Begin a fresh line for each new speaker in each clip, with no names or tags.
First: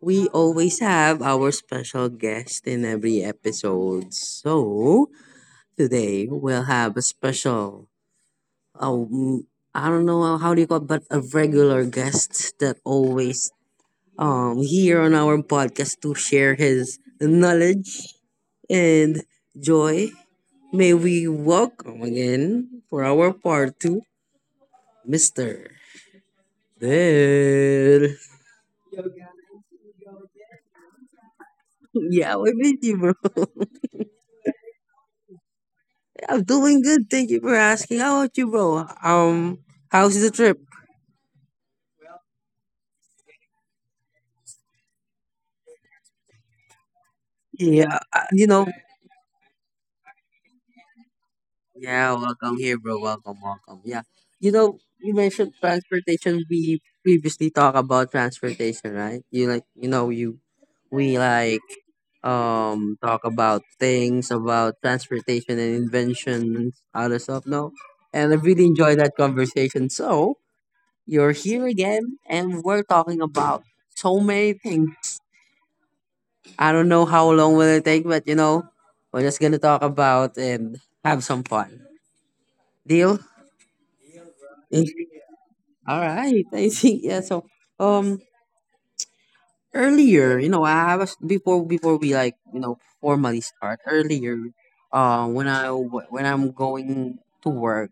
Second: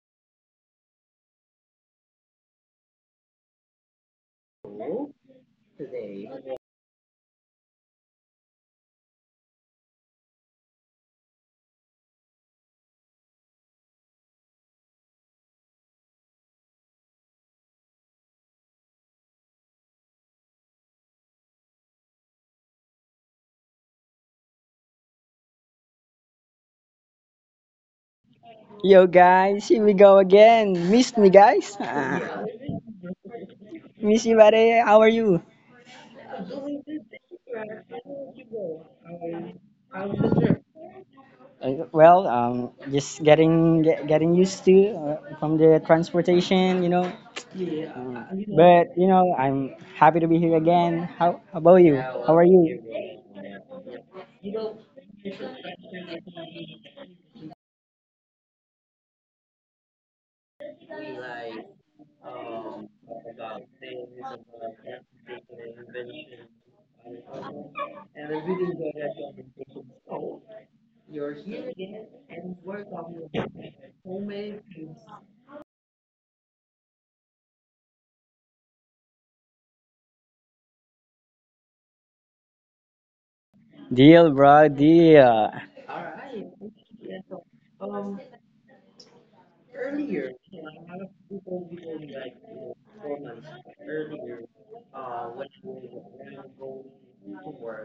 We always have our special guest in every episode. So today we'll have a special, um, I don't know how do you call it, but a regular guest that always here on our podcast to share his knowledge and joy. May we welcome again for our part two, Mr. Dead.
Yo guys, here we go again. Missed me guys?
Yeah,
Ah,
we miss you, bro.
miss you buddy. How are you?
I'm doing good. Thank you for asking. How about you, bro? How's the trip?
Well, just getting getting used to from the transportation.
Yeah,
Um, but I'm happy to be here again. How about you?
yeah,
How
welcome
are you?
here, bro. Welcome, welcome. Yeah. You know, you mentioned transportation. We previously talked about transportation, right? You like, we like, talk about things about transportation and inventions, other stuff. No, and I really enjoyed that conversation. So you're here again, and we're talking about so many things. I don't know how long will it take, but we're just gonna talk about and have some fun. Deal?
Deal, bro. Deal.
All right. I think yeah. So um earlier, I was before we like, formally start earlier, when I'm going to work,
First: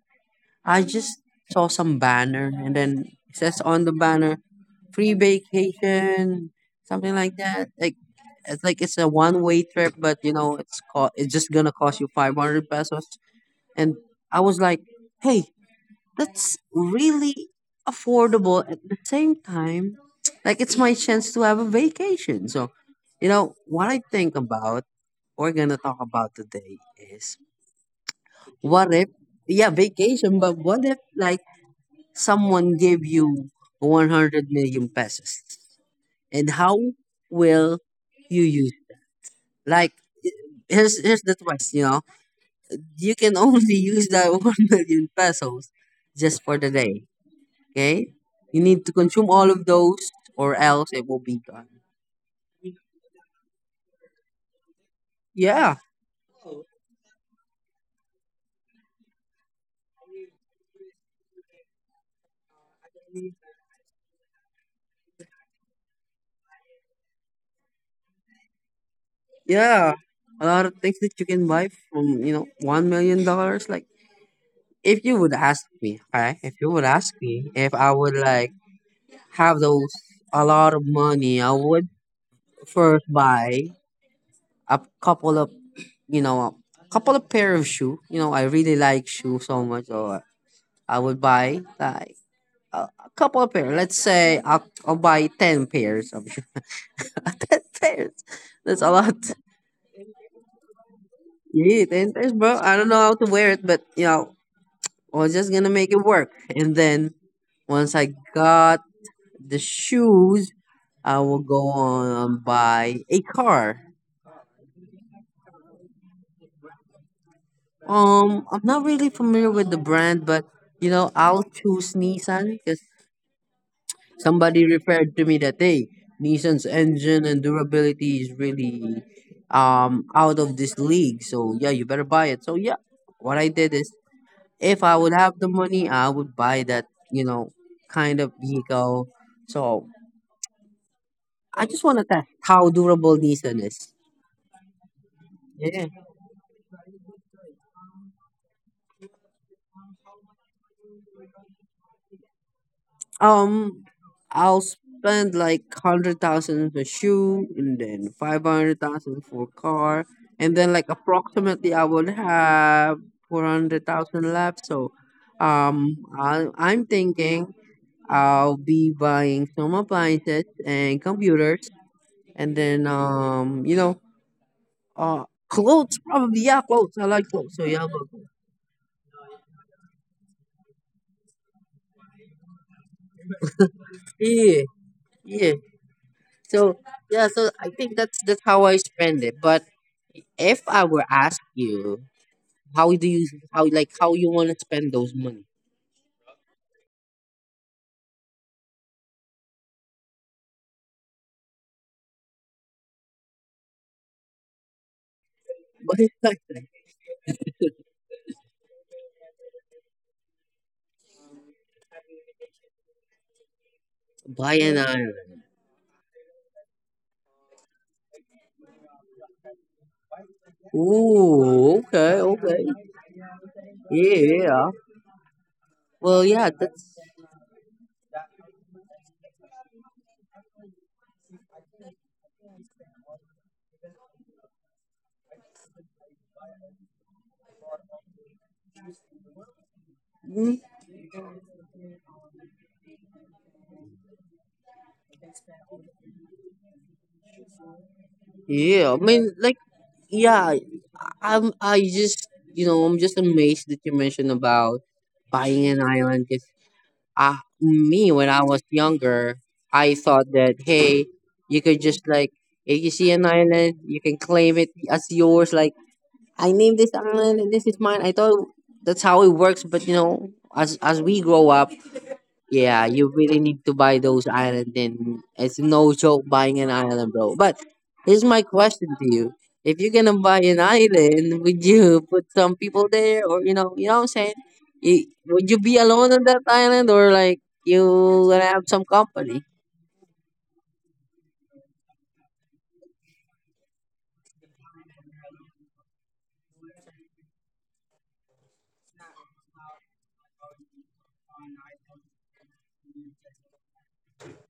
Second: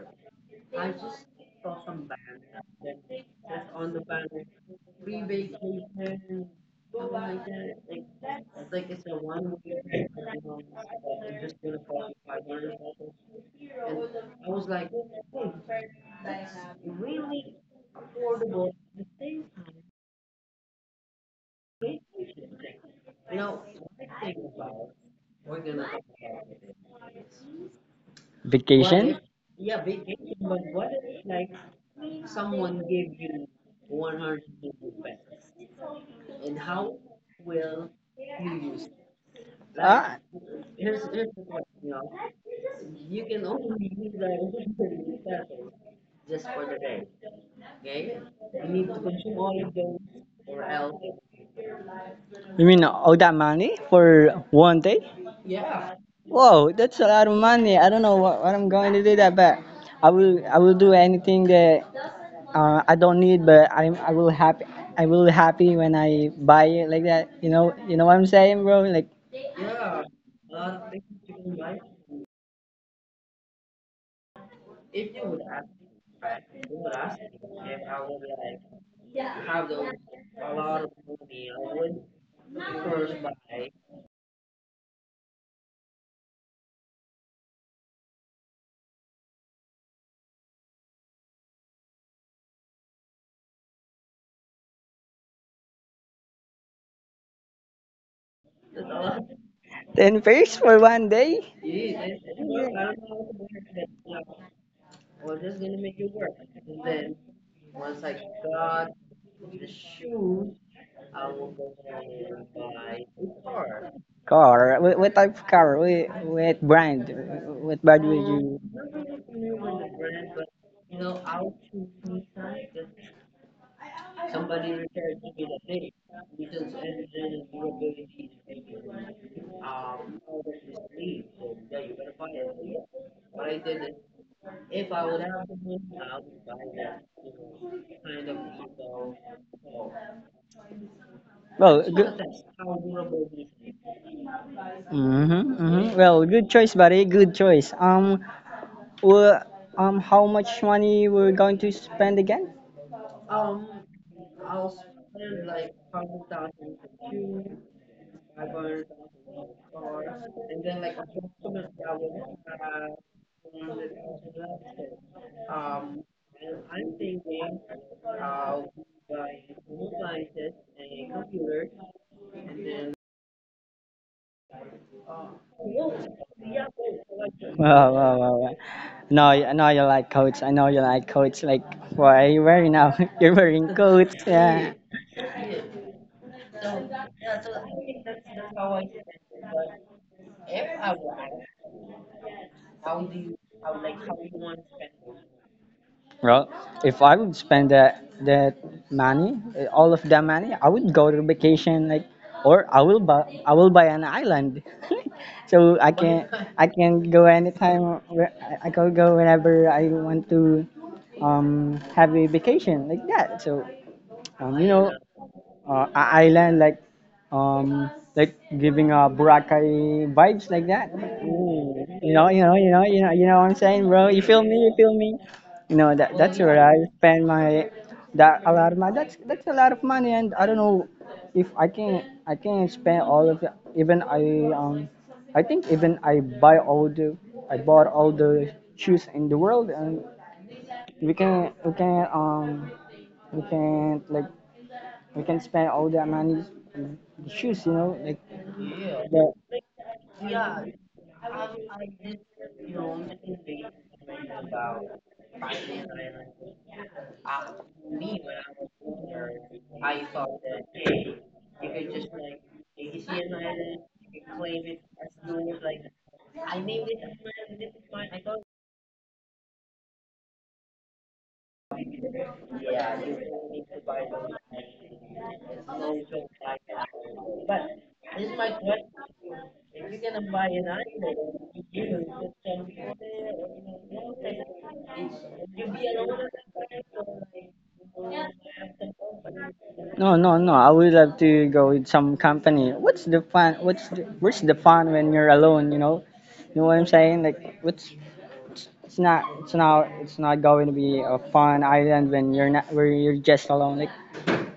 I just saw some banner and then it says on the banner free vacation, something like that. Like it's a one way trip, but it's just gonna cost you 500 pesos. And I was like, hey, that's really affordable at the same time like it's my chance to have a vacation. So you know what I think about we're gonna talk about today is what if,
Vacation?
yeah, vacation, but what if like someone gave you 100 million pesos and how will you use it? Like
Ah,
i- here's the twist. You know, you can only use that 1 million pesos just for the day. Okay? You need to consume all of those or else it will be gone.
you mean all that money for one day?
Yeah.
Whoa, that's a lot of money. I don't know what I'm going to do that, but I will do anything that I don't need, but I will happy when I buy it like that. You know what I'm saying, bro? Like
Yeah. A lot of things that you can buy from, $1 million. Like if you would ask me, okay? If you would ask me if I would like have those a lot of money, I would first buy a couple of a couple of pair of shoe. You know, I really like shoe so much, so I would buy like a couple of pair. Let's say I'll buy ten pairs of ten pairs. That's a lot.
ten pairs for one day.
Yeah, ten pairs, bro. I don't know how to wear it, but I was just gonna make it work. And then once I got the shoes, I will go on and buy a car.
Car. What type of car? What brand? What brand would you?
I'm not really familiar with the brand, but I'll choose Nissan because somebody referred to me that hey, Nissan's engine and durability is really out of this league. So yeah, you better buy it. So yeah, what I did is if I would have the money, I would buy that, you know, kind of vehicle. So I
Well,
just want to
good.
test how durable Nissan is.
Mm-hmm, mm-hmm.
Yeah.
Well, good choice, buddy. Good choice. Well, how much money we're going to spend again?
Um, I'll spend like 100,000 for shoe, and then 500,000 for car, and then like approximately I would have 400,000 left. So, I'm thinking I'll be buying some appliances and computers, and then Uh, clothes, probably. Yeah, clothes. I like clothes. So yeah,
Wow,
well,
wow, wow. No, I know you like coats. I know you like coats. Like, what are you wearing now? You're wearing coats,
yeah,
yeah.
yeah. So yeah, so I think that's how I spend it. But if I were asked you, how do you how like how you want to spend those money?
Well, if I would spend that money, all of that money, I would go to vacation, like, or I will buy an island, so I
What is
can
like
I can go anytime. I can go whenever I want to have a vacation like that. So um
buy
you
an
know,
island?
a island um like giving a Boracay vibes like that.
Ooh, okay, okay.
You know what I'm saying, bro? You
Yeah,
feel me? You
yeah.
feel me? You know that
Well,
that's
yeah,
where I
that's,
spend my that a lot of my that's a lot of money, and I don't know if I can spend all of it. Even I think even I buy all the I bought all the shoes in the world, and
mm,
we can we can um we can like we can spend all that money on the shoes.
yeah. I
Yeah.
mean, like, yeah. I'm. I just, I'm just amazed that you mentioned about buying an island. 'Cause me when I was younger, I thought that hey, you could just like if you see an island, you can claim it as yours. Like I named this island and this is mine. I thought that's how it works, but as we grow up, yeah, you really need to buy those island and it's no joke buying an island, bro. But here's my question to you. If you're gonna buy an island, would you put some people there or you know what I'm saying? Would you be alone on that island or like you gonna have some company?
No, no, no. I would love to go with some company. What's the fun? Where's the fun when you're alone? You know what I'm saying? Like, what's it's not it's not going to be a fun island when you're not where you're just alone. Like,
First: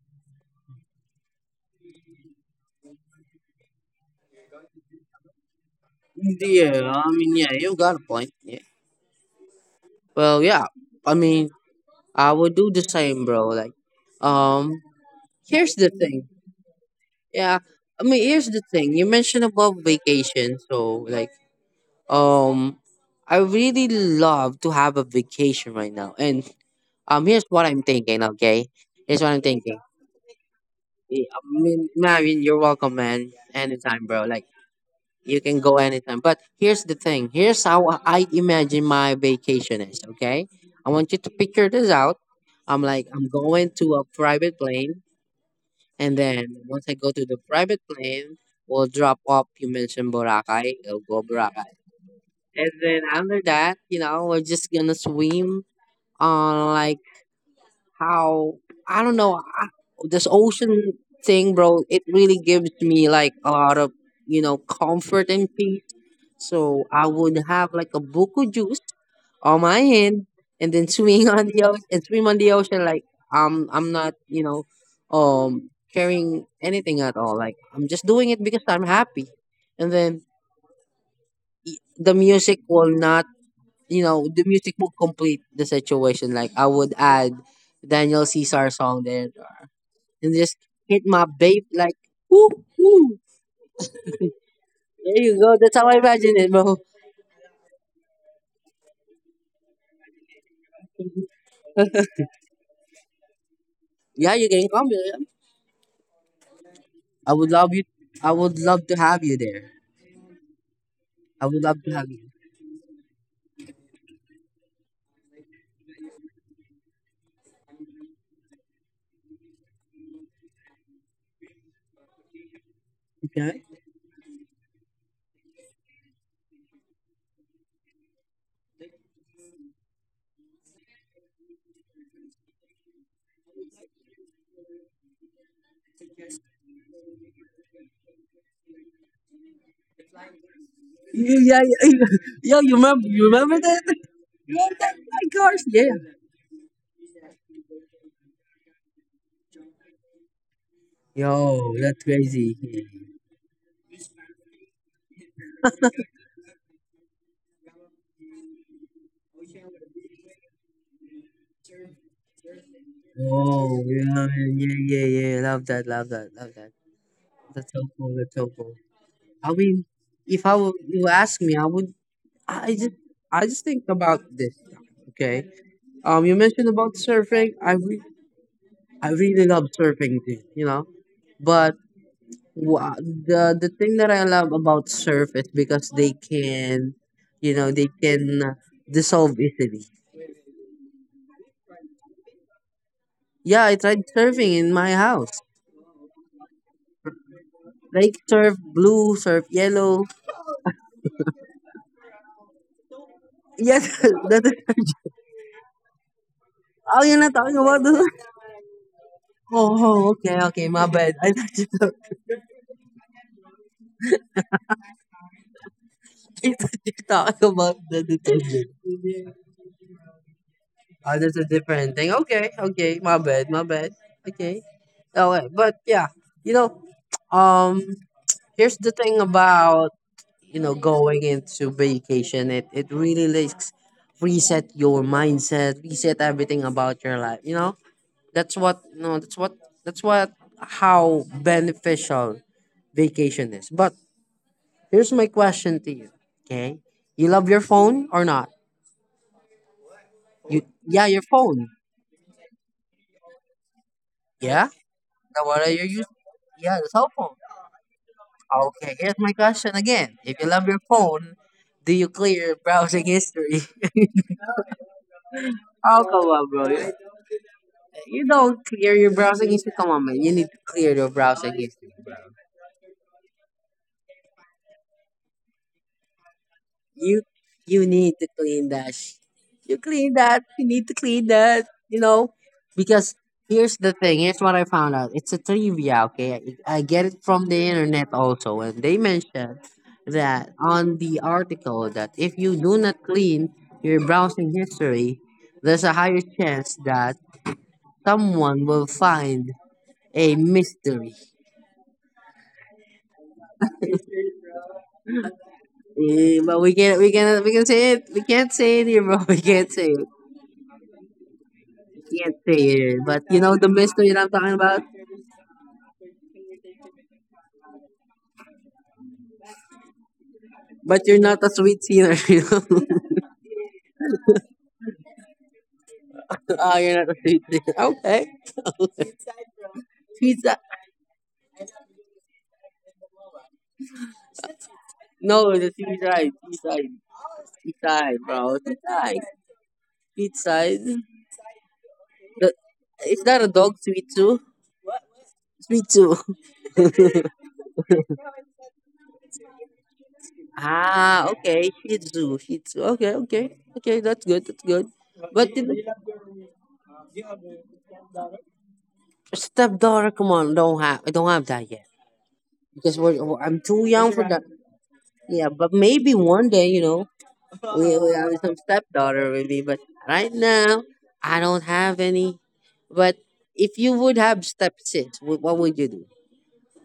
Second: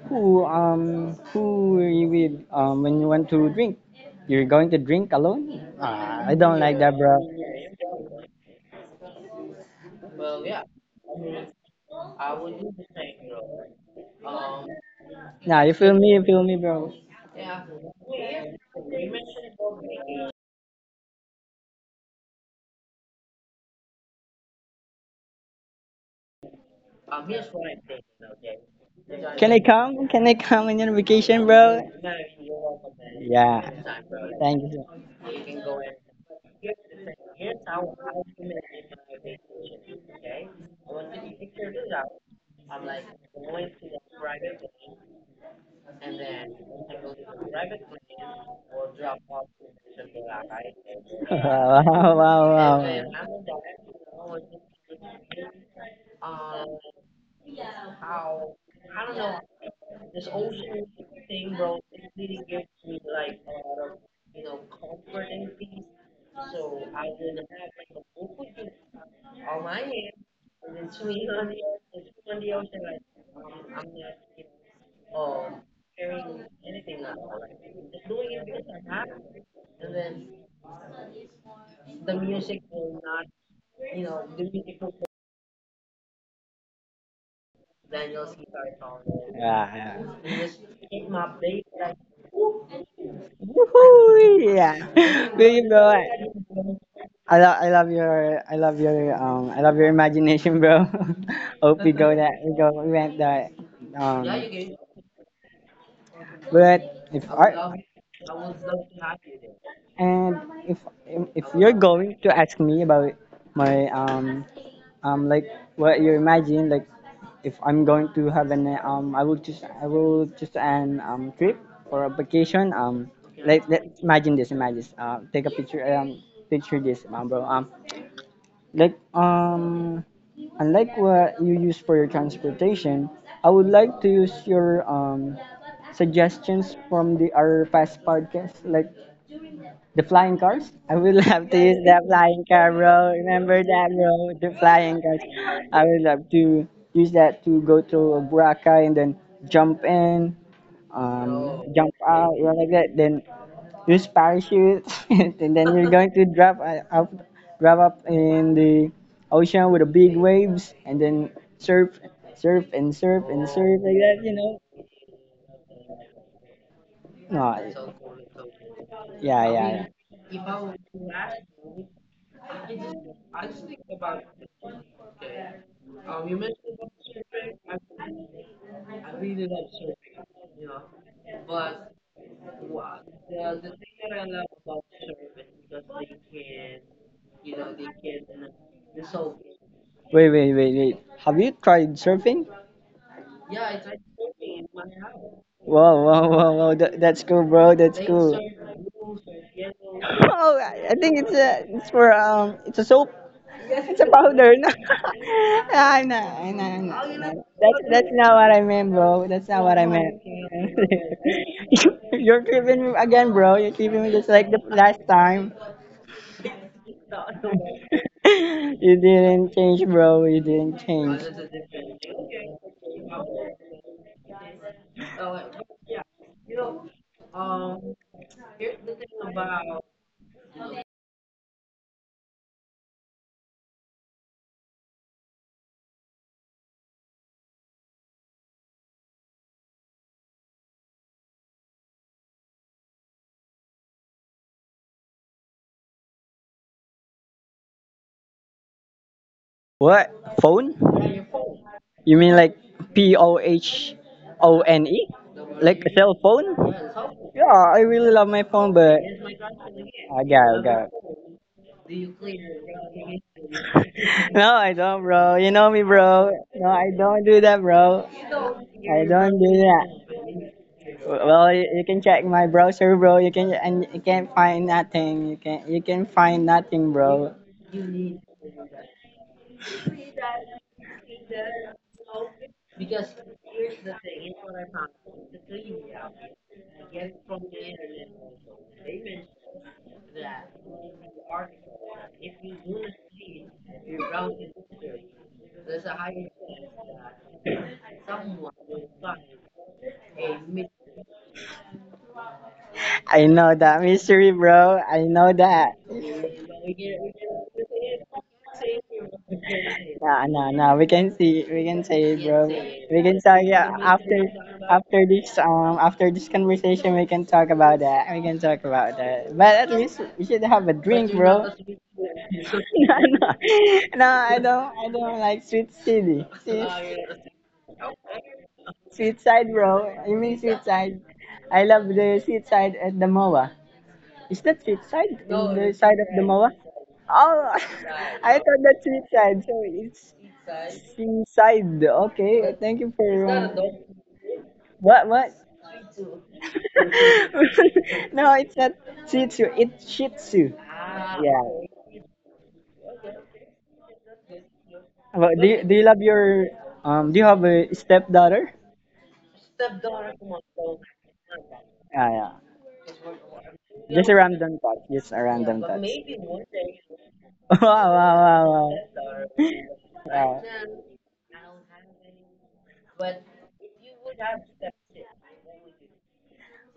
who are you with when you want to drink? You're going to drink alone? I don't like that,
Yeah, I
bro.
mean, yeah, you got a point. Yeah. Well, yeah. I mean I would do the same, bro. Like um
Nah, you
here's the
feel me? You
thing.
feel me, bro?
Yeah. I mean here's the thing. You mentioned about vacation, so like Um, I really love to have a vacation right now. And here's what I'm thinking. Okay, here's what I'm
Can I
thinking.
come? Can I come on your
Yeah,
vacation,
I
bro?
mean, Marvin, you're welcome, man.
Yeah.
Anytime, bro. Like
Thank you.
you can go anytime. But here's the thing. Here's how I imagine my vacation is. Okay, I want you to picture this out. I'm like I'm going to a private plane, and then once I go to the private plane, we'll drop off. You mentioned Boracay. I'll go Boracay.
Wow, wow,
And then
wow.
after that, we're just gonna swim on like how I don't know, this ocean thing, bro. It really gives me like a lot of comfort and peace. So I would have like a buku juice on my hand and then swing on the ocean and swim on the ocean like I'm not carrying anything at all. Like I'm just doing it because I'm happy, and then the music will not you know, the music would complete the situation. Like I would add Daniel Caesar song there
Yeah, yeah.
and just hit my babe like woo woo.
Woohoo!
There
Yeah.
you
There
go.
you
That's how
go.
I
I
imagine it, bro.
I love, I love your, I love your, I love your imagination, bro. Hope we go that, we go, we went that, yeah,
Yeah, you can come. Yeah.
but if
I would
art,
love you. I would love to have you there.
and if, if
I would
you're
love to have
going
you.
to ask me about my, like what you imagine, like if I'm going to have an I will just an trip or a vacation.
Okay.
Like let imagine this, imagine this. Take a picture. Picture this, bro. Like unlike what you use for your transportation, I would like to use your suggestions from the our past podcast. Like the flying cars? I will have to
Yeah,
use
yeah,
the flying
yo,
car,
you remember?
bro.
You remember
Remember
that?
that, bro? The
You remember that?
flying cars.
My gosh,
I
yeah.
will have to use that to go to Boracay and then jump in,
Yo,
jump
that's
out,
crazy.
like that. Then use parachute, and then you're going to drop up in the ocean with the big waves, and then surf, surf and surf and surf
Oh,
like that,
yeah, man,
you know?
yeah, yeah, yeah. Love that, love that, love that.
No,
That's so cool. That's so cool.
yeah, yeah,
I
yeah.
mean, if I would, you ask me, I would. I just, I just think about this. Okay. You mentioned about surfing. I really love surfing too. You know, but the thing that I love about surf is because they can, they can dissolve easily.
Wait, wait, wait, wait. Have you tried surfing?
Yeah, I tried surfing in my house.
Wow, wow, wow, wow. That's cool, bro. That's
Like
cool.
surf blue, surf yellow.
Oh, I think it's a soap.
Yes,
It's a
that
powder. No,
is.
I know, I know, I
Oh, you're not
know.
talking
That's
about this.
that's not what I meant, bro. That's not
Oh,
what I
oh,
meant.
okay, okay, my bad. I thought you.
You're keeping me again, bro. You're keeping me just like the last time.
It's you talk about the detergent.
You didn't change, bro. You didn't
Oh,
change.
that's a different thing. Okay, okay, my bad, my bad. Okay, okay, but yeah, you know, um, here's the thing about going into vacation. It really likes reset your mindset, reset everything about your life. You know, that's what no, that's what how beneficial vacation is. But here's my question to you. Okay, you love your phone or not?
What
You,
phone?
yeah, your phone.
You mean like P O H O
Yeah,
N E?
now what are
Like
you
a
using?
cell phone?
Yeah, the cell phone.
Yeah, I really love my phone, but
Okay, here's my question again.
I
If you
got it,
love your
got it.
phone, do you clear your browsing history?
No, I don't, bro. You know me,
Oh, come
bro.
on,
No, I
bro.
don't do that, bro.
You don't clear
I
your
don't
browsing
do
history. Come on,
that.
man. You need to clear your
Well,
browsing
you
history.
can check my browser, bro. You can and you can't find nothing. You can find nothing,
You
bro.
you need to clean that. You clean that. You need to clean that. You know, because here's the thing. Here's what I found out. It's a trivia. Okay, I get it from the internet also, and they mentioned that on the article that if you do not clean your browsing history, there's a higher chance that someone will find a mystery.
I know that mystery, bro. I know that.
Eh, but we can't, we can't, we can say it. We can't say it here, bro. We can't say it.
Nah, nah, nah. We can see, we can say bro. We can
But you
talk.
know the
Yeah,
mystery that I'm talking about?
after this conversation, we can talk about that. We can talk about that. But at least we should have a
But you're
drink,
not a
bro.
sweet singer, you know?
No, no, no. I don't like sweet city.
Oh,
See,
you're not a sweet singer. Okay.
sweet side, bro. You
Sweet
mean
side.
sweet side? I love the sweet side at the MOA. Is that sweet side?
No,
In
the
the
sweet
side of the
side.
MOA?
Sweet side.
Oh, I,
Sweet side,
right,
bro.
thought
Sweet
that's
side.
Richard. So it's
Sweet side. The,
okay, thank you
is
for
that a dog, sweet too?
what what?
Sweet too.
No, it's not Shih Tzu. It's Shih Tzu.
Ah,
Yeah.
okay. Shih Tzu. Shih Tzu. Okay, okay. Okay, that's good. That's good.
Well,
But
do
the
you, do you love your? Do you have a stepdaughter?
stepdaughter, come on, don't have. I don't have that yet
Yeah, yeah.
because I'm too young
Just a
for that.
random thought. Just a yeah,
Yeah,
random
but
thought.
maybe one day.
Wow,
we
wow,
have some
wow,
stepdaughter
wow.
with me, but right
Wow.
now I don't have any. But if you would have stepsis, what would you do?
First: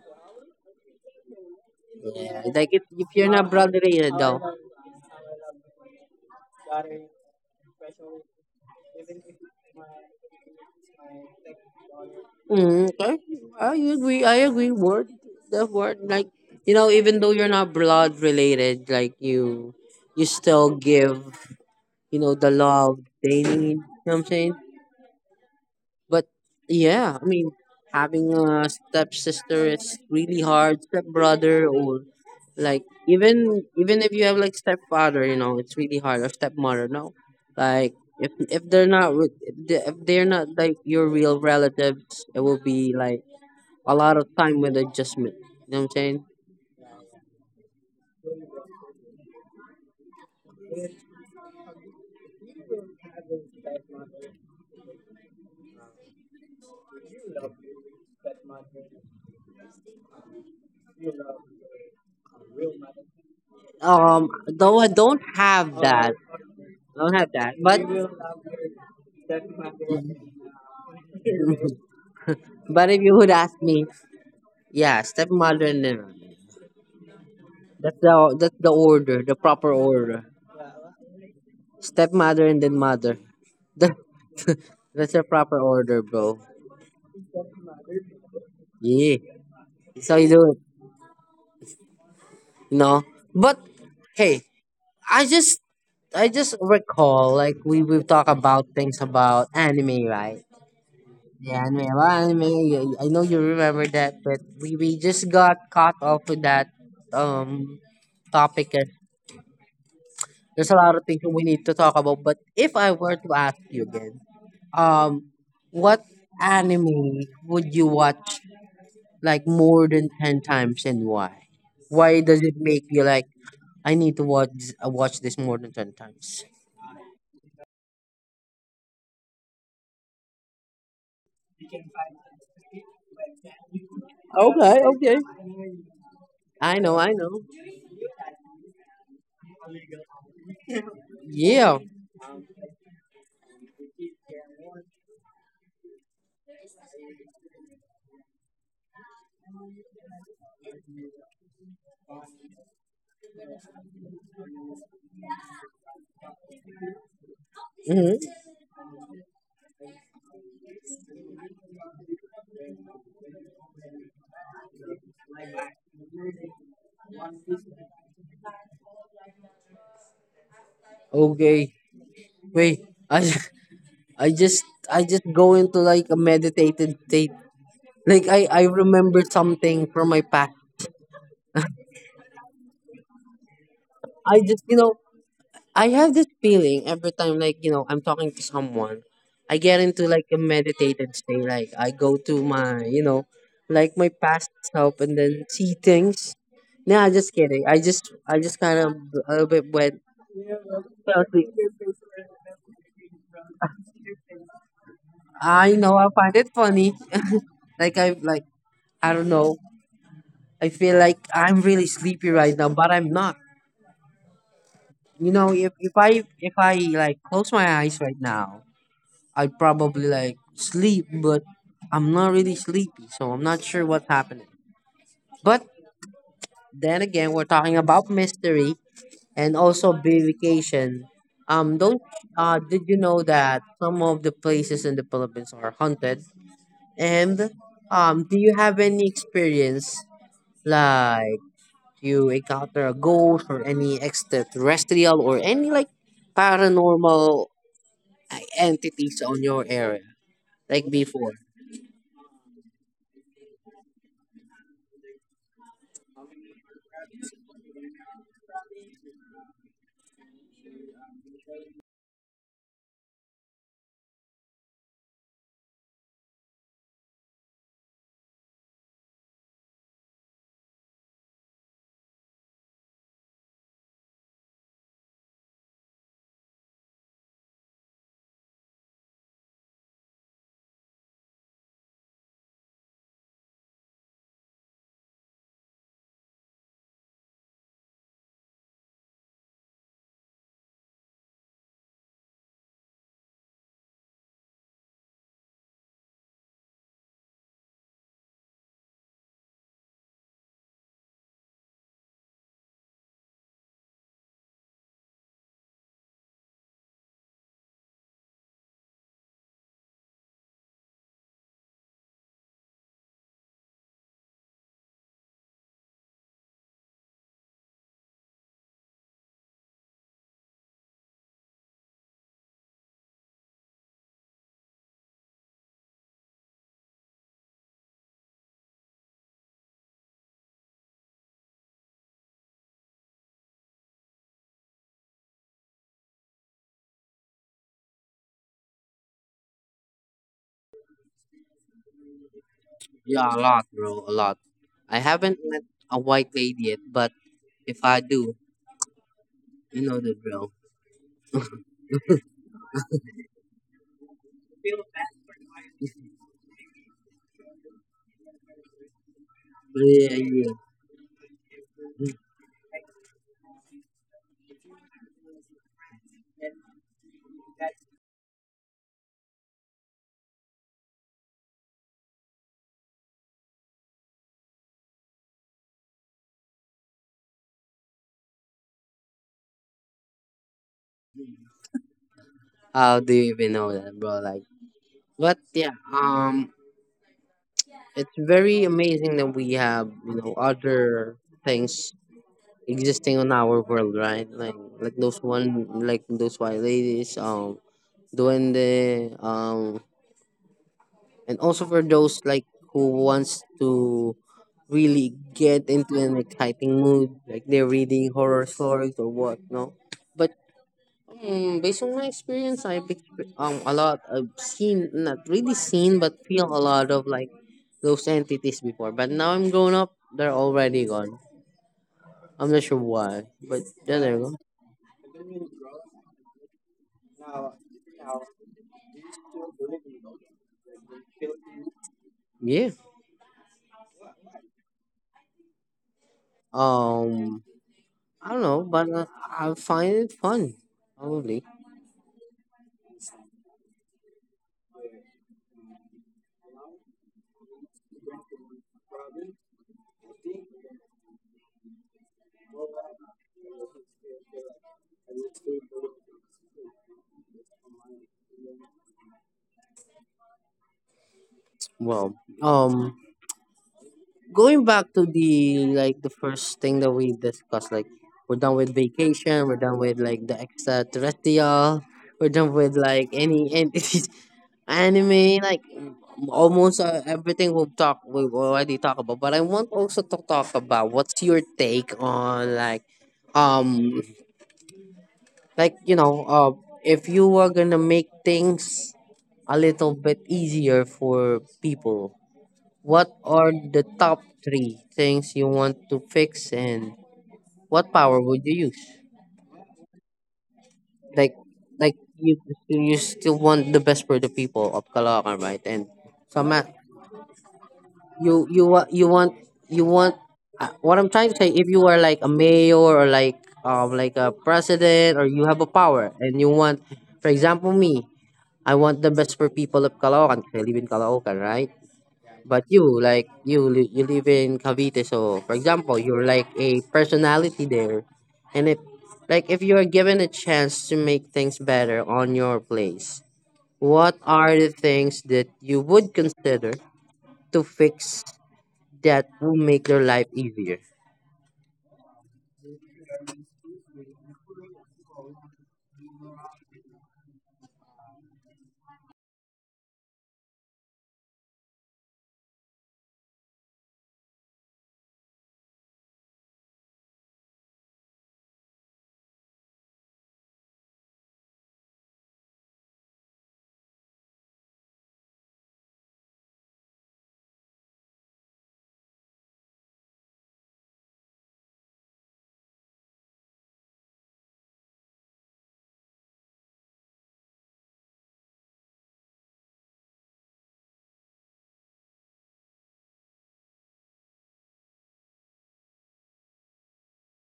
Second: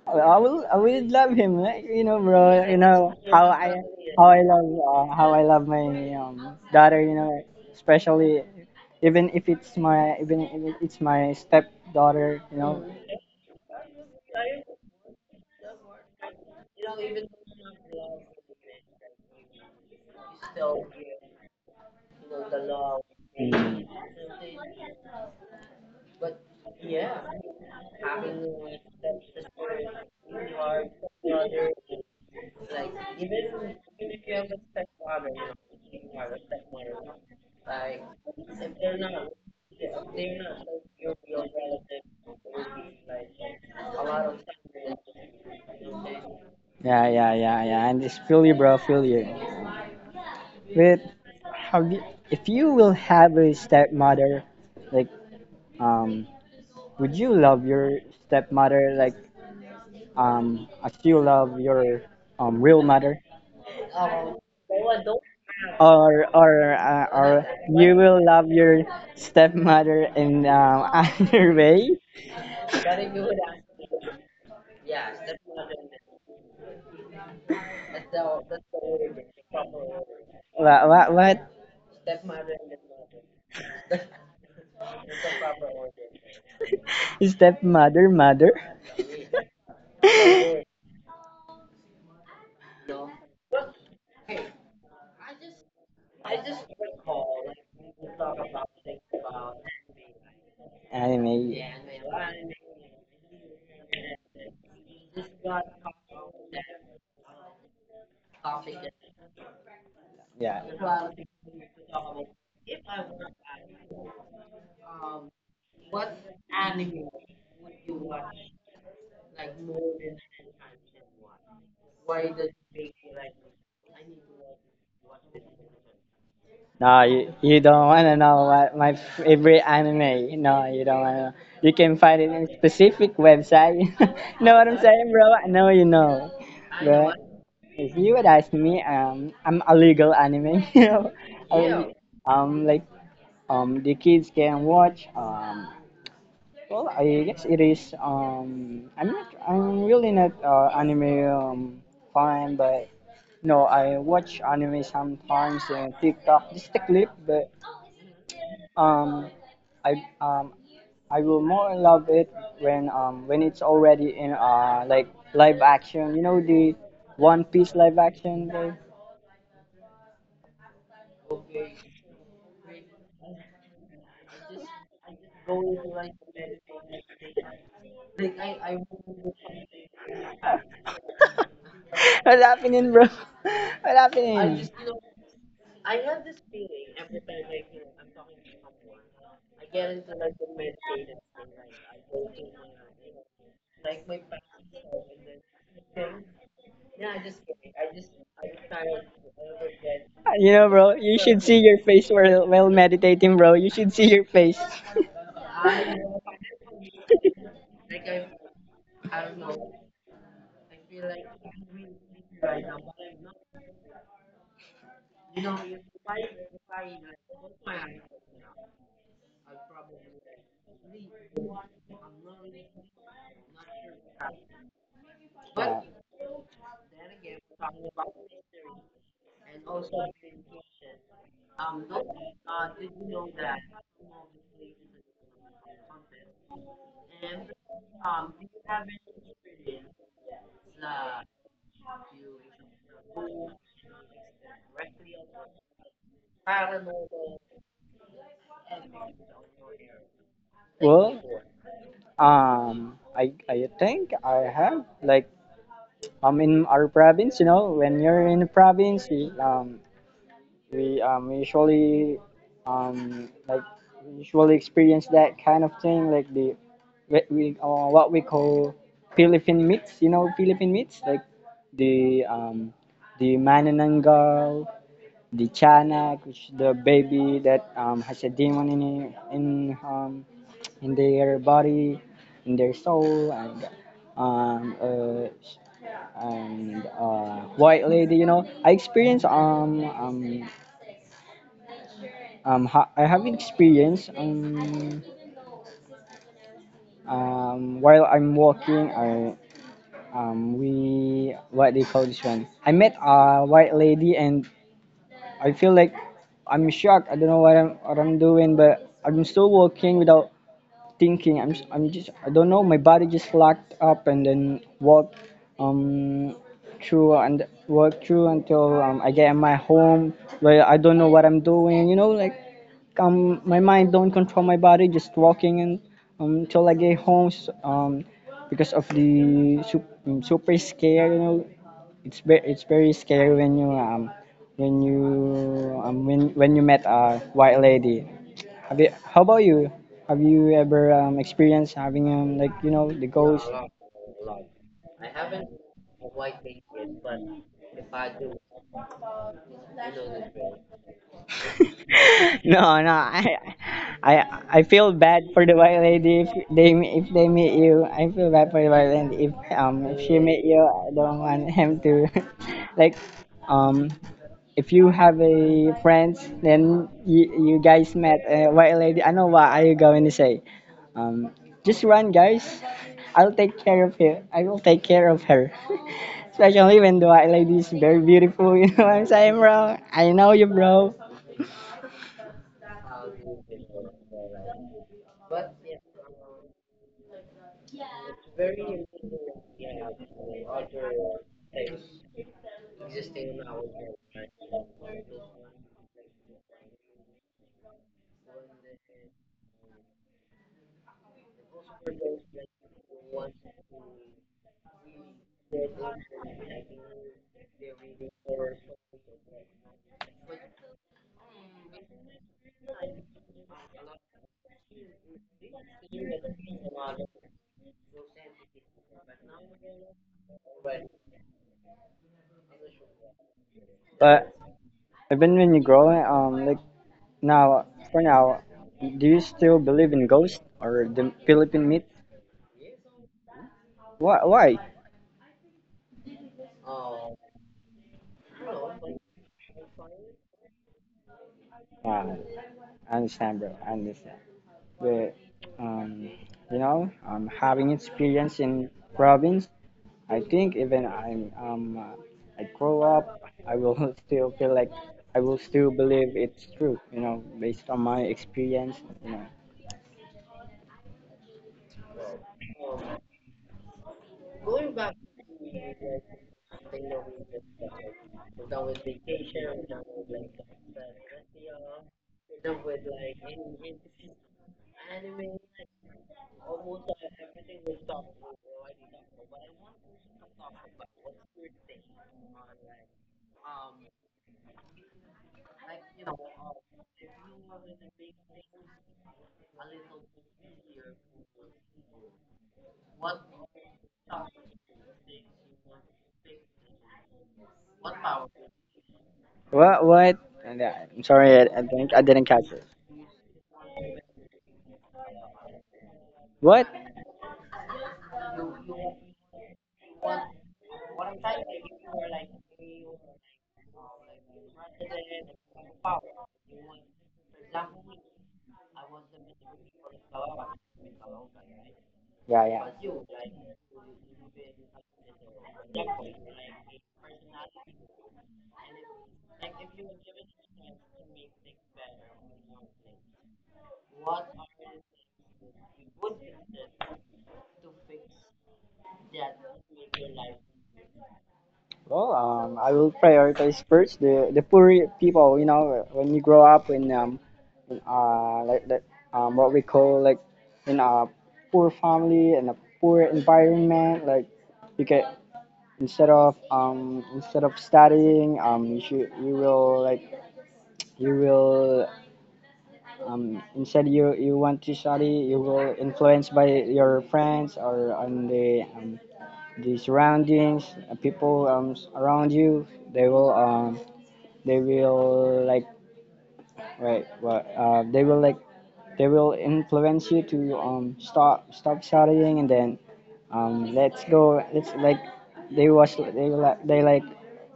I will love him, like, you know,
Yeah,
bro.
like
You
if
know
you're not brothering it
how
though.
I love how I love my daughter. You know, especially even if it's my stepdaughter. You know,
Mm, okay, I agree. I agree. The word, like even though you're not blood related, like you still give, the love they need.
mm.
You know what I'm saying? But yeah, I mean, having a stepsister is really hard. Stepbrother or like even if you have like stepfather, you know, it's really hard. Or stepmother, no, like if they're not with- if they- if they're not like your real relatives, it will be like a lot of time with adjustment. You know what I'm saying?
Yeah, yeah, yeah, yeah. And it's feel you, bro, feel you. But how do if you will have a stepmother, like um, would you love your stepmother like as you love your real mother?
Though I don't have that,
or or uh, or
but
you will love your stepmother in another way.
if you would ask me, yeah, stepmother, and no. That's the order, the proper order.
What
Stepmother and then mother. That, that's the proper order, bro.
stepmother mother?
Yeah, that's how you do it. You know. But hey, I just I just recall like we talk about things about anime, right?
Anime.
Yeah, anime. Well, anime. I know you remember that, but we just got caught off with that um topic eh.
Yeah.
There's a lot of things that we need to talk about, but if I were to ask you again, um, what anime would you watch like more than 10 times and why? Why does it make you like I need to watch this more than 10 times?
No, you don't wanna know what my favorite anime. No, you don't wanna. You can find it in specific website. Know what I'm
Okay,
saying,
okay.
bro? I know you know.
I know,
But
I know.
if you would ask me, I'm a legal anime. You
Yeah.
know, I, like the kids can watch well, I guess it is I'm not I'm really not anime fan, but no, I watch anime sometimes in TikTok, just a clip, but
Hmm.
um i um I will more love it when it's already in like live action. You know the one piece live action, bro?
Okay. Wait. I I just I just go into like a meditated state. Like I remember something from my past.
What's happening, bro? What's
I just
happening?
I have this feeling every time, like, I'm talking to someone, I get into like a meditated state. Like, I go to my, like my past self and then see things. Nah, just kidding. I just kind of a little bit went.
You know, bro, you should see your face while meditating, bro. You should see your face.
I know, I find it funny. Like, I like, I don't know. I feel like I'm really sleepy right now, but I'm not. You know, if I like close my eyes right now, I probably like sleep, but I'm not really sleepy, so I'm not sure what's happening. But then again, we're talking about mystery and also vacation. Don't did you know that some of the places in the Philippines are haunted? And do you have any experience like you encounter a ghost or any extraterrestrial or any like paranormal entities on your area like
Well,
before?
I think I have like in our province, you know, when you're in the province, we um usually um like we usually experience that kind of thing, like the we what we call Philippine meats, Philippine meats like the um the manananggal, the Chanak, which the baby that has a demon in in their body, in their soul, um, uh, and white lady. You know, I have experience while I'm walking. I we What do you call this one? I met a white lady and I feel like I'm shocked. I don't know what I'm doing, but I'm still walking without thinking. I don't know, my body just locked up and then walked um walked through until I get in my home, where I don't know what I'm doing, you know, like my mind don't control my body, just walking, and until I get home, because of the super scare. It's very scary when you when you when you met a white lady. Have you? How about you? Have you ever experienced having like the
Yeah, a
ghost?
lot, bro, a lot. I haven't met a white lady yet, but if I do, you know the drill.
No, no. I feel bad for the white lady if they meet you. I feel bad for the white lady if if she
Yeah,
meet you.
yeah.
I don't want him to, like, um. If you have a friends, then you guys met a white lady. I know what are you going to say. Um, just run, guys. I'll take care of you. I will take care of her. Especially when the white lady is very beautiful, you know what I'm saying, bro? I know you, bro.
How do you even know that, bro? Like, but yeah, it's very amazing that we have other things existing on our world, right? Like those one, like those white ladies, doing the and also for those like who wants to really get into an exciting mood like they're reading horror stories or what no, but based on my experience, I've a lot. I've seen, not really seen but feel a lot of like those entities before, but now I'm grown up, they're already gone. I'm not sure why, but yeah, there they
But
go.
even when you grow, like now, for now, do you still believe in ghosts or the Philippine myth?
Yeah.
Why? Why?
um I don't know, but I find it fun probably.
Uh, I understand, bro. I understand. But um, you know, having experience in province, I think even I grow up, I will still feel like I will still believe it's true. You know, based on my experience. You know,
Well, um going back to the like the first thing that we discussed, like we're done with vacation, we're done with like the extraterrestrial, we're done with like any anime, like almost everything we've already talked about. But I want also to talk about what's your take on um like if you were gonna make things a little bit easier for people, what are the top three things you want to fix, and what power would you use?
what? What? And, I'm sorry, I,
Like,
I think I
like
didn't
you
catch it.
you still want the best for the people of Caloocan, right? And so,
What?
ma- you want you want you want. What I'm trying to say, if you are like a mayor or like a president, or you have a power and you want, for example, me, I want the best for people of Caloocan 'cause I live in Caloocan, right?
Yeah,
But
yeah.
you like you live in Cavite, so for example, you're like a personality there, and if like if you are given a chance to make things better on your place, what are the things that you would consider to fix that will make your life easier?
Well, I will prioritize first the poor people. You know, when you grow up in, what we call like in a poor family and a poor environment, like you can instead of studying, you should you will like you will instead you you want to study, you will influenced by your friends or on the surroundings, people around you, they will um, they will like right, well, they will like they will influence you to stop studying, and then let's go. Let's like they was they were like they like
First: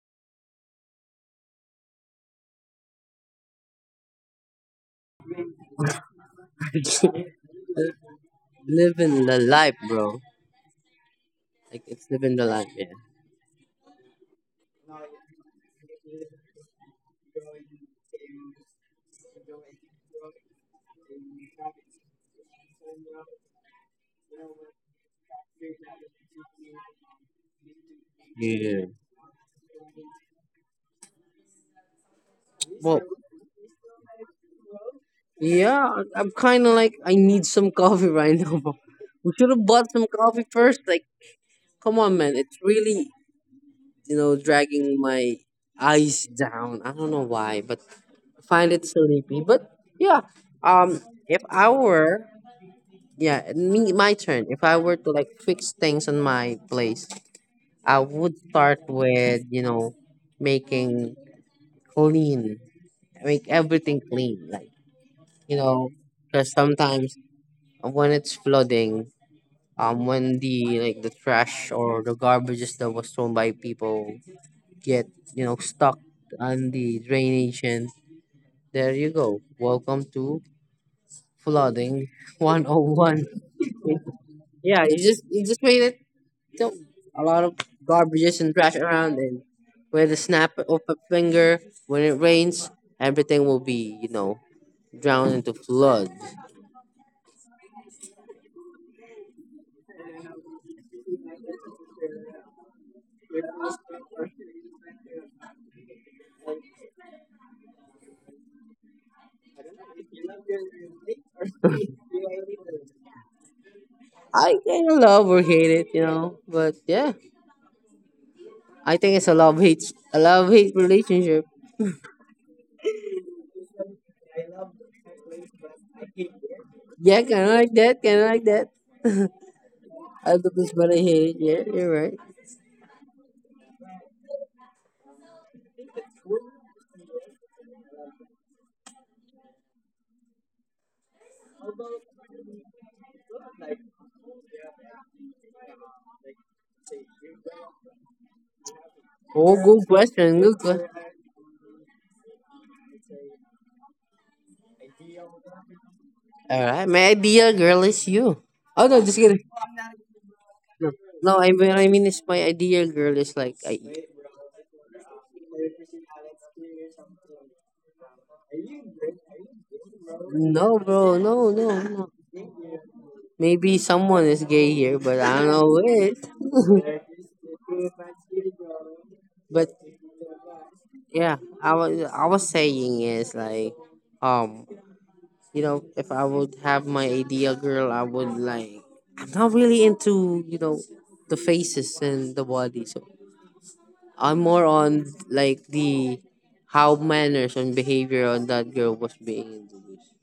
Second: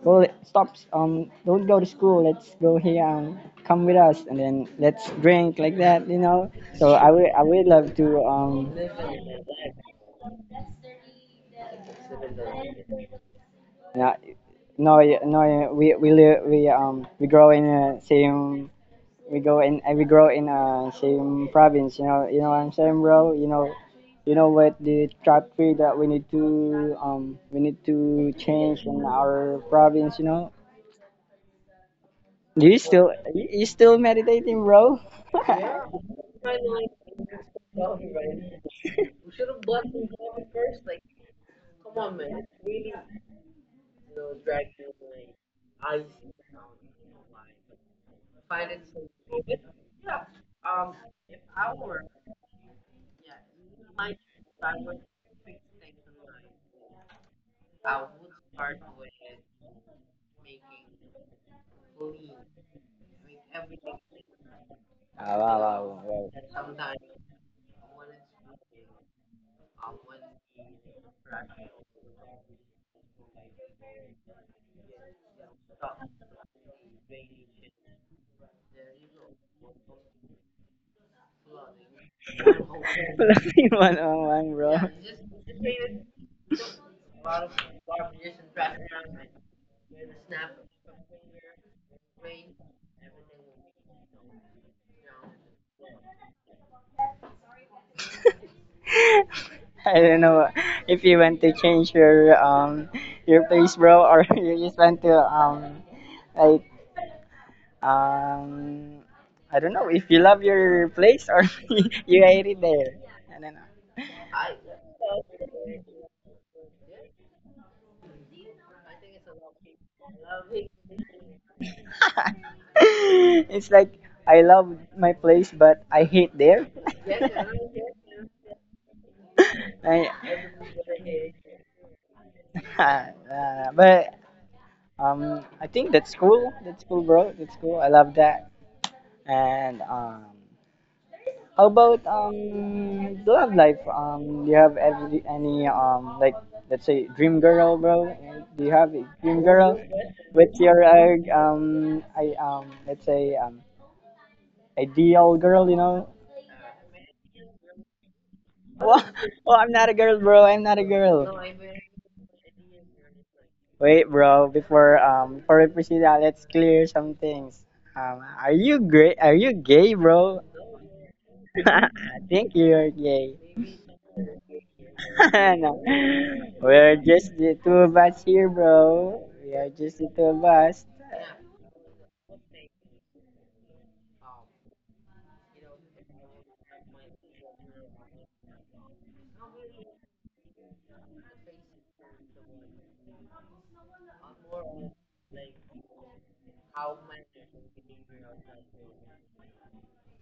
well stop don't go to school. Let's go here. Come with us, and then let's drink like that. You know. So I would love to
Living the life, bro. Like it's living the life, yeah.
yeah, no. We live we grow in same we go in We grow in same province. You know what I'm saying, bro. You know what the traffic that we need to change
Yeah.
in our province. You know,
Well,
you, you still meditating, bro.
yeah, I'm kind of like I need some coffee right now. Bro. We should have bought some coffee first. Like, come on, man. It's really, dragging my eyes down. I don't know why, but I find it sleepy. But yeah, um, if I were, yeah, me, my turn. If I were to like fix things on my place, I would start with, making clean, make everything clean. Like,
Ah,
you
wow,
know,
wow, wow.
because sometimes when it's flooding, when the like the trash or the garbages that was thrown by people get stuck on the drainage, and there you go, welcome to flooding 101.
Wala ka one-on-one,
Yeah, you just made it,
bro.
you know, a lot of garbages and trash around, and with a snap of a finger when it rains, everything will be drowned into flood.
I don't know if you want to change your place, bro, or you just want to like um I don't know if you love your place or you hate it there. I don't know.
I kind of love or hate it, but yeah, I think it's a love hate relationship.
It's like I love my place, but I hate there.
Yeah, kind of like that, kind of like that.
I,
I love this but I hate it, yeah, you're right.
but I think that's cool. That's cool, bro. That's cool. I love that. And how about love life? Do you have every any like, let's say, dream girl, bro? And do you have a dream
Oh,
girl?
good question. Good
What's
question.
your I let's say ideal girl? You know?
All right, my ideal girl is you. Oh no,
Well,
just kidding.
well, I'm not a girl, bro. I'm not a
No, no,
girl.
I mean, it's my ideal girl is like I.
Wait, bro. Before we proceed, let's clear some things. Are you gay? Are you gay, bro?
No, bro, no, no,
I
no.
think you're gay.
Maybe someone is gay here, but I don't
No.
know
We're
it.
just the two of us here, bro. We
But
are just the two of us.
yeah, I was saying is like, um, if I would have my ideal girl, I would like. I'm not really into, the faces and the body, so I'm more on like the how manners and behavior on that girl was being introduced.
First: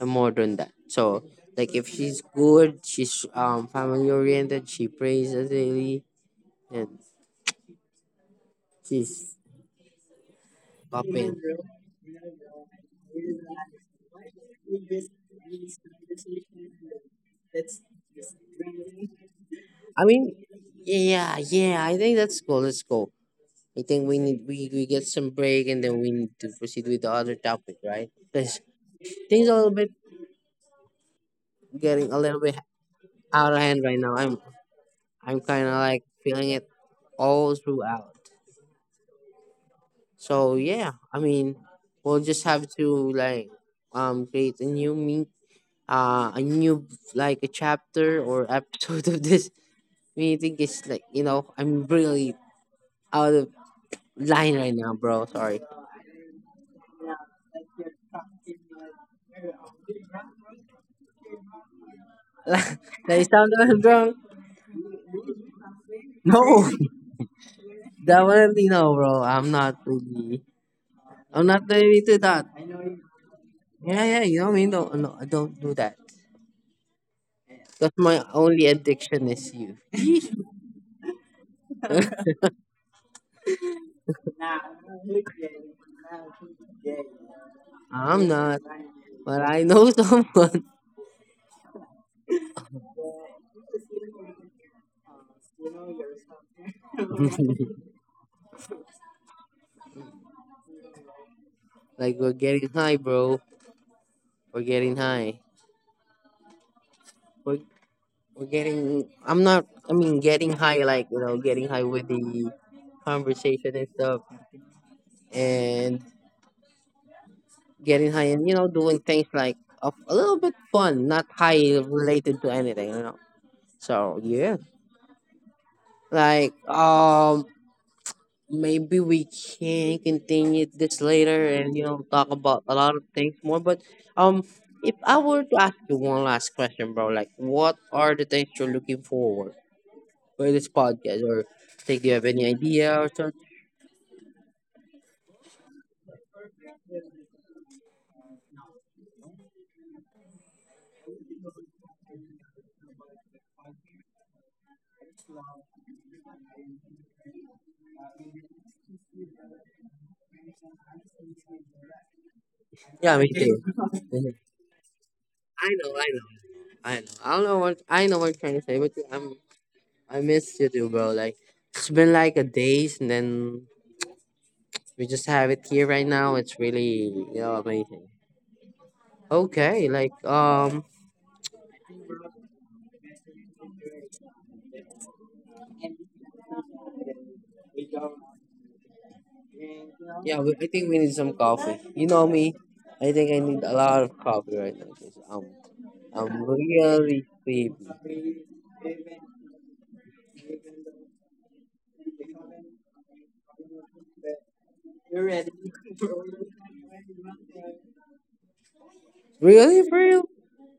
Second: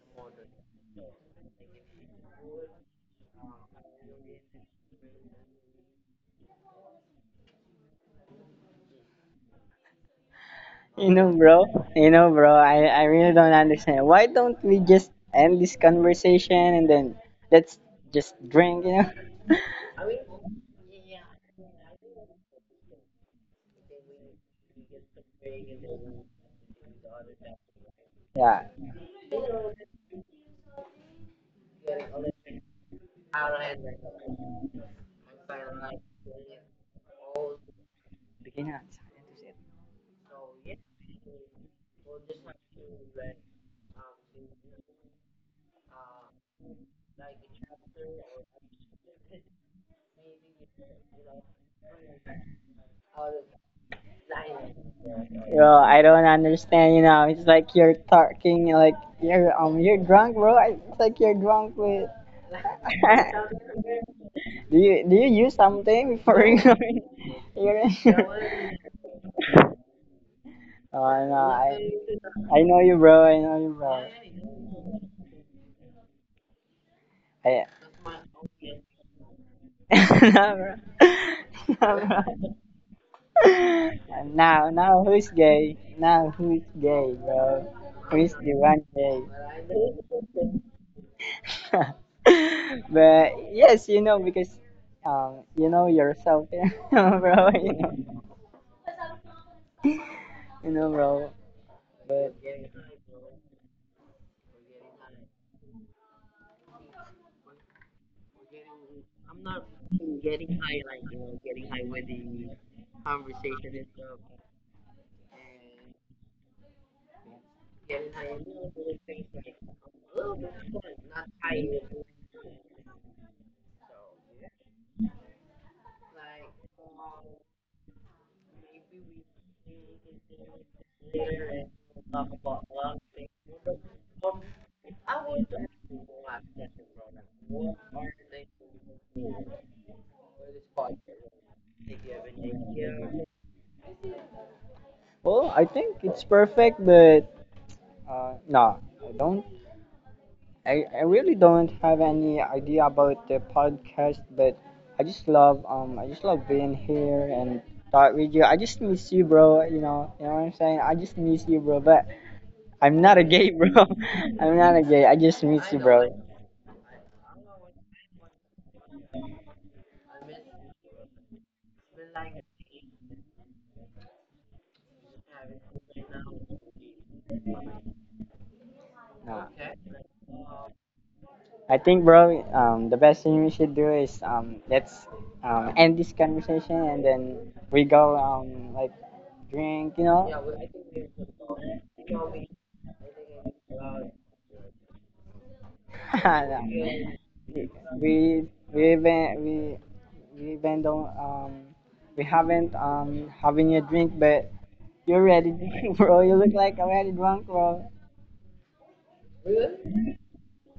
I'm more than that. So like if she's good, she's family oriented, she prays daily, and she's
You know,
open.
bro. You know, bro. I really don't understand. Why don't we just end this conversation and then let's just drink, you know?
I mean, yeah, yeah, I think that's cool. Let's go. I think we get some break, and then we need to proceed with the other topic, right? Because
Yeah.
things are a little bit getting a little bit out of hand right now. I'm kinda like feeling it all throughout.
Begin na.
So yeah, I mean, we'll just have to like create a new, like a chapter or episode of this meeting is like, I'm really out of line right now, bro. Sorry,
Bro, I don't understand. You know, it's like you're talking like you're drunk, bro. I- It's like you're drunk with.
that I sound like I'm drunk.
Do you use something before you
No.
go in here?
Definitely no, bro. I'm not really.
Oh, I know.
I'm not really to that.
I know you, bro. I know you,
Yeah, yeah. You know what I mean?
bro.
Do no, I don't do that.
I,
Because my only addiction is you.
no, bro. No, bro. Now, now who's gay? Now who's gay, bro?
I'm
Who's the
not,
one gay?
but I know someone.
But yes, you know, because you know yourself, you know, bro. You know, bro.
Like we're
But
getting high, bro. We're getting high. We're we're getting. I'm not. I mean, getting high, like, getting high with the conversation and stuff, and getting high, and, doing things like a little bit fun, not high related to anything, you know. So yeah, like maybe we can continue this later, and talk about a lot of things more. But um, if I were to ask you one last question, bro, like what are the things you're looking forward for this podcast, or think you have any idea or something?
well, I think it's perfect. But no, I really don't have any idea about the podcast, but I just love being here and talk with you. I just miss you, bro. You know what I'm saying? I just miss you, bro. But I'm
Yeah,
not a
me
gay,
too.
bro. I'm not a gay. I just
I
miss you,
know, I
bro.
know, I know. I don't know what I know what I'm trying to say, but I miss you too, bro. Like it's been like a days, and then we just have it here right now. It's really, amazing.
No.
Okay.
I think, bro. The best thing we should do is let's end this conversation and then we go like drink. You know?
Yeah, we, I think we need some coffee. You know me, I think I need a lot of coffee right now because I'm
No.
really sleepy.
we we went we we went on we haven't having a drink, but you're ready. Bro, you look like already drunk, bro.
Really, for real?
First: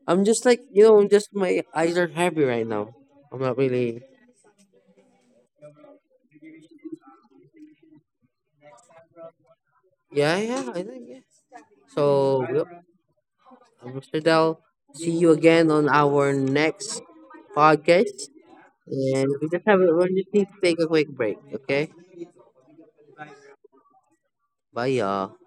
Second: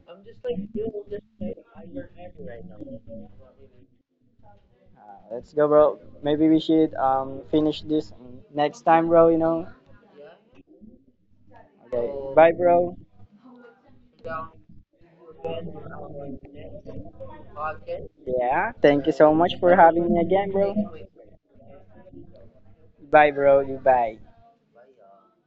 I'm just like, just my eyes are heavy right now. I'm not really.
Let's go, bro. Maybe we should finish this next time, bro. You know,
Yeah, yeah, I think yeah.
okay,
So,
bye,
yep,
bro.
I'm Mr. Dell. See you again on our next podcast,
Yeah, thank you
and
so much for
we
having me
just need
again,
to
bro.
take a quick break. Okay,
Bye, bro. You bye.
bye, y'all.